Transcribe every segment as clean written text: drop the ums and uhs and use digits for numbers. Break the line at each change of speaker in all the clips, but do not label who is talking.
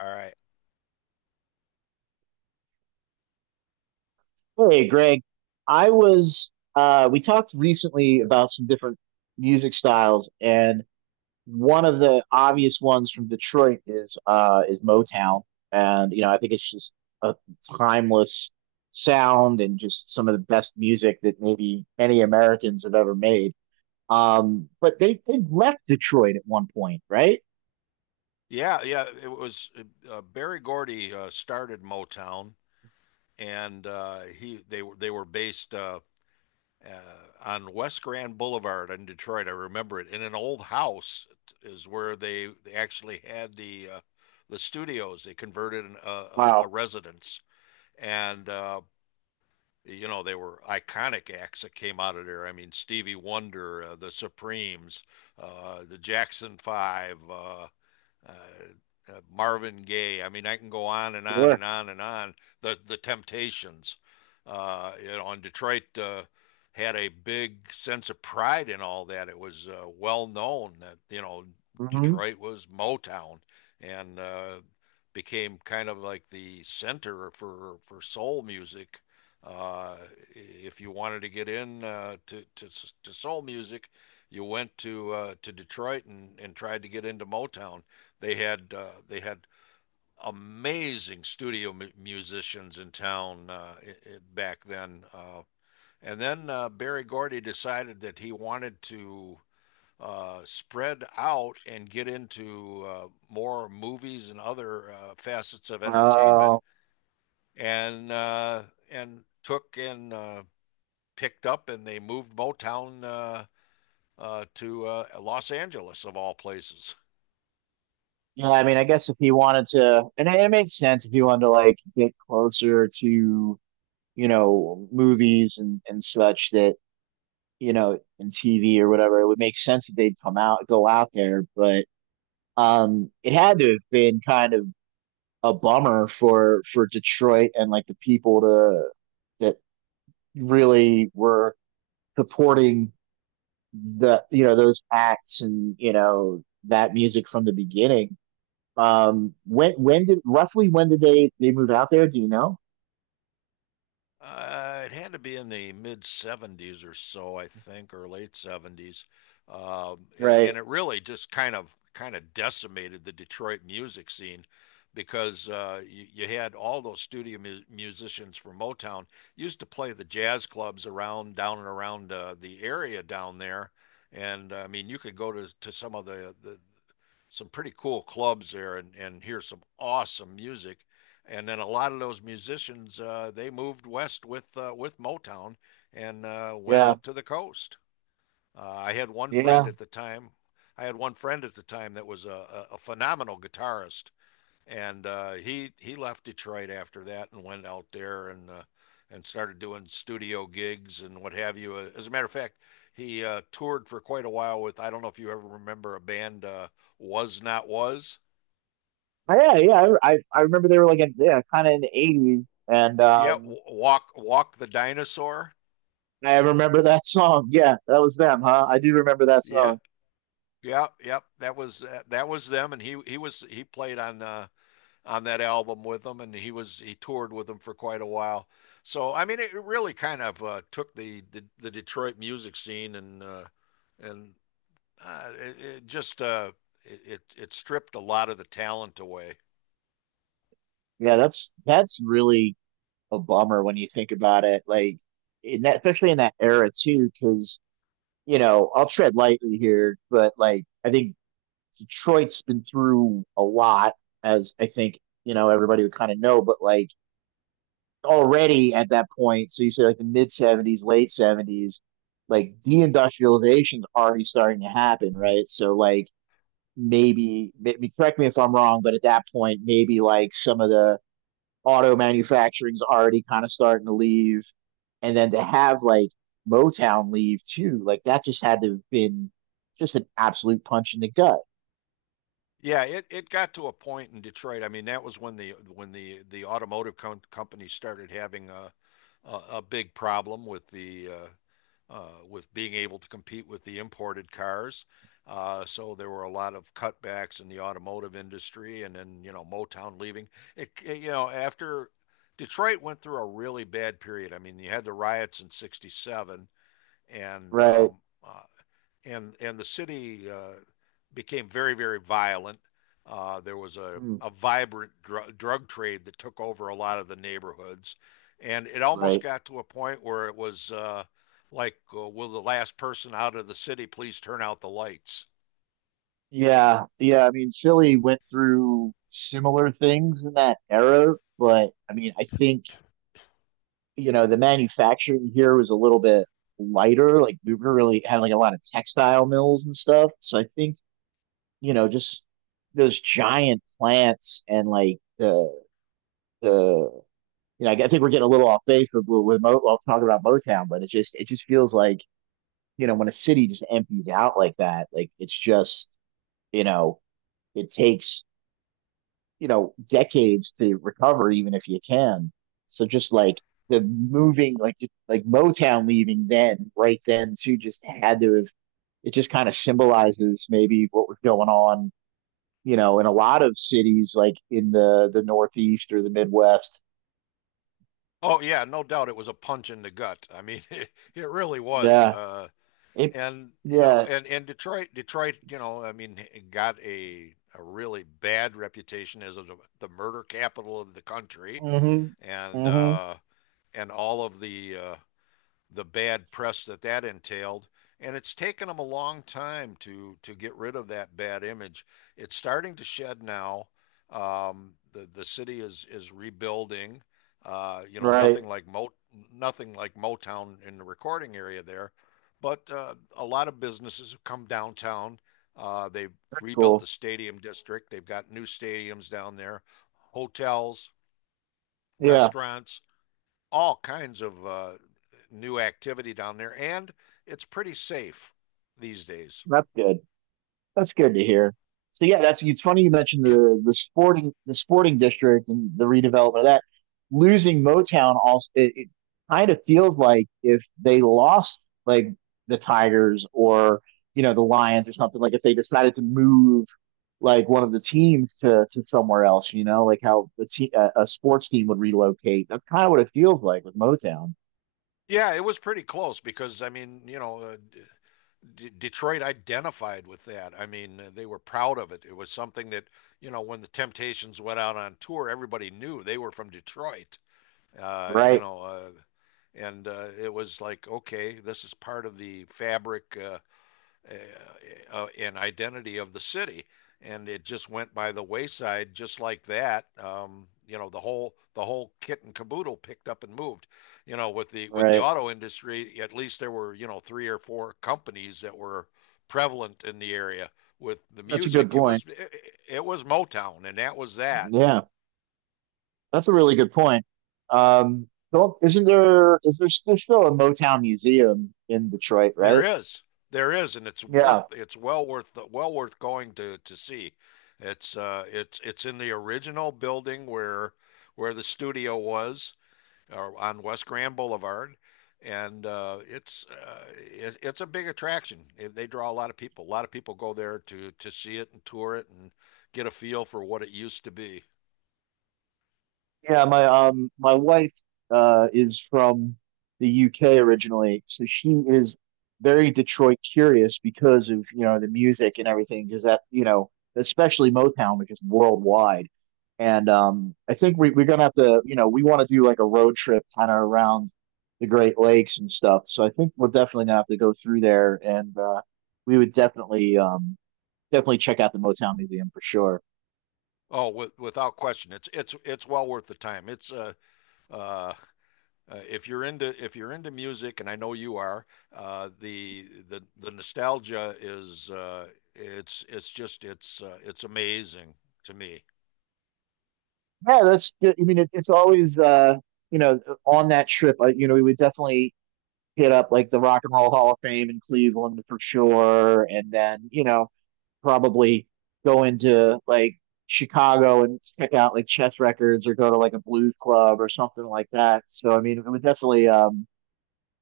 All right.
Hey, Greg. We talked recently about some different music styles, and one of the obvious ones from Detroit is Motown. And I think it's just a timeless sound and just some of the best music that maybe any Americans have ever made. But they left Detroit at one point, right?
Yeah, yeah. It was Barry Gordy started Motown, and he they were based uh, on West Grand Boulevard in Detroit. I remember it. In an old house is where they actually had the studios. They converted a
Wow.
residence, and you know they were iconic acts that came out of there. I mean Stevie Wonder, the Supremes, the Jackson Five. Uh, Marvin Gaye. I mean, I can go on and on
Sure.
and on and on. The Temptations, you know, and Detroit had a big sense of pride in all that. It was well known that you know
Mm-hmm.
Detroit was Motown, and became kind of like the center for soul music. Uh, if you wanted to get in to soul music, you went to Detroit and tried to get into Motown. They had amazing studio musicians in town back then. And then Barry Gordy decided that he wanted to spread out and get into more movies and other facets of entertainment,
Uh,
and uh, and took and picked up, and they moved Motown to Los Angeles of all places.
yeah, I mean, I guess if he wanted to, and it makes sense if he wanted to like get closer to, movies and such that, and TV or whatever, it would make sense that they'd come out, go out there. But it had to have been kind of a bummer for Detroit and like the people to that really were supporting the, those acts and, that music from the beginning. When did, roughly when did they move out there? Do you know?
It had to be in the mid 70s or so, I think, or late 70s. And
Right.
it really just kind of decimated the Detroit music scene because you had all those studio mu musicians from Motown used to play the jazz clubs around down and around the area down there. And I mean, you could go to some of the some pretty cool clubs there and hear some awesome music and then a lot of those musicians they moved west with Motown and went
Yeah.
out to the coast. I had one friend
Yeah.
at the time. I had one friend at the time that was a phenomenal guitarist, and he left Detroit after that and went out there and started doing studio gigs and what have you. As a matter of fact, he toured for quite a while with, I don't know if you ever remember a band was not was
Oh, yeah, yeah. I remember they were like in, yeah, kind of in the eighties, and
yeah, Walk the Dinosaur.
I remember that song. Yeah, that was them, huh? I do remember that
Yeah,
song.
yeah, yep. That was them, and he played on that album with them, and he toured with them for quite a while. So I mean, it really kind of took the Detroit music scene and it, it just it, it it stripped a lot of the talent away.
Yeah, that's really a bummer when you think about it. Like, in that, especially in that era too, because you know, I'll tread lightly here, but like I think Detroit's been through a lot, as I think, you know, everybody would kind of know. But like already at that point. So you say like the mid 70s, late 70s, like deindustrialization is already starting to happen, right? So like, maybe correct me if I'm wrong, but at that point, maybe like some of the auto manufacturing's already kind of starting to leave. And then to have like Motown leave too, like that just had to have been just an absolute punch in the gut,
Yeah, it got to a point in Detroit. I mean, that was when the automotive company started having a big problem with the with being able to compete with the imported cars. So there were a lot of cutbacks in the automotive industry, and then you know Motown leaving. You know after Detroit went through a really bad period. I mean, you had the riots in '67, and
right?
um, uh, and the city became very very violent. There was
Mm.
a vibrant drug trade that took over a lot of the neighborhoods, and it almost
Right.
got to a point where it was like, will the last person out of the city please turn out the lights?
Yeah, yeah. I mean, Philly went through similar things in that era, but I mean, I think, you know, the manufacturing here was a little bit lighter. Like we were really had like a lot of textile mills and stuff. So I think, you know, just those giant plants and like the you know, I think we're getting a little off base with Mo, well, talking about Motown, but it just feels like, you know, when a city just empties out like that, like it's just, you know, it takes, you know, decades to recover, even if you can. So just like the moving, like Motown leaving then, right then too, just had to have. It just kind of symbolizes maybe what was going on, you know, in a lot of cities like in the Northeast or the Midwest.
Oh yeah, no doubt it was a punch in the gut. I mean, it really was.
Yeah, it.
And you know,
Yeah.
and Detroit, you know, I mean, got a really bad reputation as the murder capital of the country,
Mm-hmm.
and
Mm-hmm.
uh, and all of the bad press that that entailed. And it's taken them a long time to get rid of that bad image. It's starting to shed now. The city is rebuilding. You know,
Right.
nothing like Motown in the recording area there, but a lot of businesses have come downtown. They've
That's
rebuilt the
cool.
stadium district. They've got new stadiums down there, hotels,
Yeah,
restaurants, all kinds of new activity down there, and it's pretty safe these days.
that's good. That's good to hear. So yeah, that's, it's funny you mentioned the sporting district and the redevelopment of that. Losing Motown also, it kind of feels like if they lost like the Tigers or, you know, the Lions or something, like if they decided to move like one of the teams to somewhere else, you know, like how the te a sports team would relocate. That's kind of what it feels like with Motown.
Yeah, it was pretty close because I mean, you know, Detroit identified with that. I mean, they were proud of it. It was something that, you know, when the Temptations went out on tour, everybody knew they were from Detroit. You
Right,
know, and It was like, okay, this is part of the fabric. Uh, uh, Identity of the city. And it just went by the wayside, just like that. You know, the whole kit and caboodle picked up and moved. You know, with the
right.
auto industry, at least there were you know three or four companies that were prevalent in the area. With the
That's a good
music,
point.
it was Motown, and that was that.
Yeah. That's a really good point. Well, isn't there, is there still a Motown museum in Detroit,
There
right?
is, there is, and it's worth
Yeah.
it's well worth the well worth going to see. It's it's in the original building where the studio was on West Grand Boulevard, and it's a big attraction. It, they draw a lot of people. A lot of people go there to see it and tour it and get a feel for what it used to be.
Yeah, my wife is from the UK originally, so she is very Detroit curious because of, you know, the music and everything, because that, you know, especially Motown, which is worldwide. And I think we're gonna have to, you know, we want to do like a road trip kind of around the Great Lakes and stuff. So I think we're definitely gonna have to go through there, and we would definitely definitely check out the Motown Museum for sure.
Oh, without question, it's well worth the time. It's uh, if you're into music, and I know you are, the nostalgia is it's just it's amazing to me.
Yeah, that's good. I mean, it, it's always, you know, on that trip, you know, we would definitely hit up like the Rock and Roll Hall of Fame in Cleveland for sure, and then, you know, probably go into like Chicago and check out like Chess Records or go to like a blues club or something like that. So, I mean, it would definitely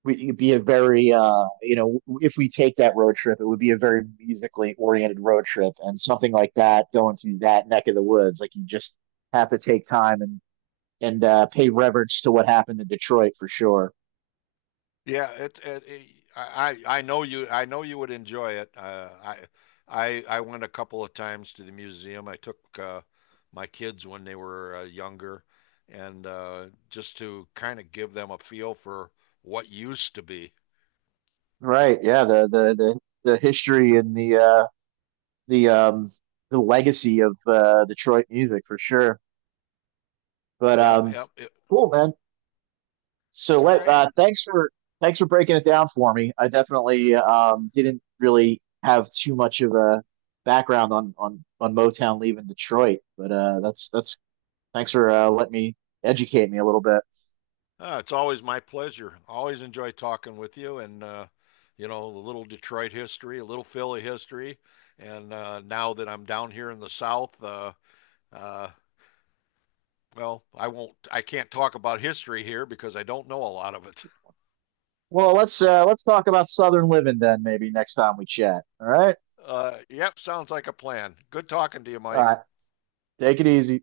we, it'd be a very you know, if we take that road trip, it would be a very musically oriented road trip, and something like that going through that neck of the woods, like you just have to take time and pay reverence to what happened in Detroit for sure.
Yeah, it I know you would enjoy it. I went a couple of times to the museum. I took my kids when they were younger, and just to kind of give them a feel for what used to be.
Right? Yeah. The history and the, the um the legacy of, Detroit music for sure. But
Yeah, yeah.
cool, man. So
All
let
right.
thanks for breaking it down for me. I definitely didn't really have too much of a background on Motown leaving Detroit, but that's thanks for, letting me educate me a little bit.
It's always my pleasure. Always enjoy talking with you and you know, a little Detroit history, a little Philly history. And now that I'm down here in the South, uh, well, I can't talk about history here because I don't know a lot of it.
Well, let's talk about Southern living then maybe next time we chat. All right.
Yep, sounds like a plan. Good talking to you,
All
Mike.
right. Take it easy.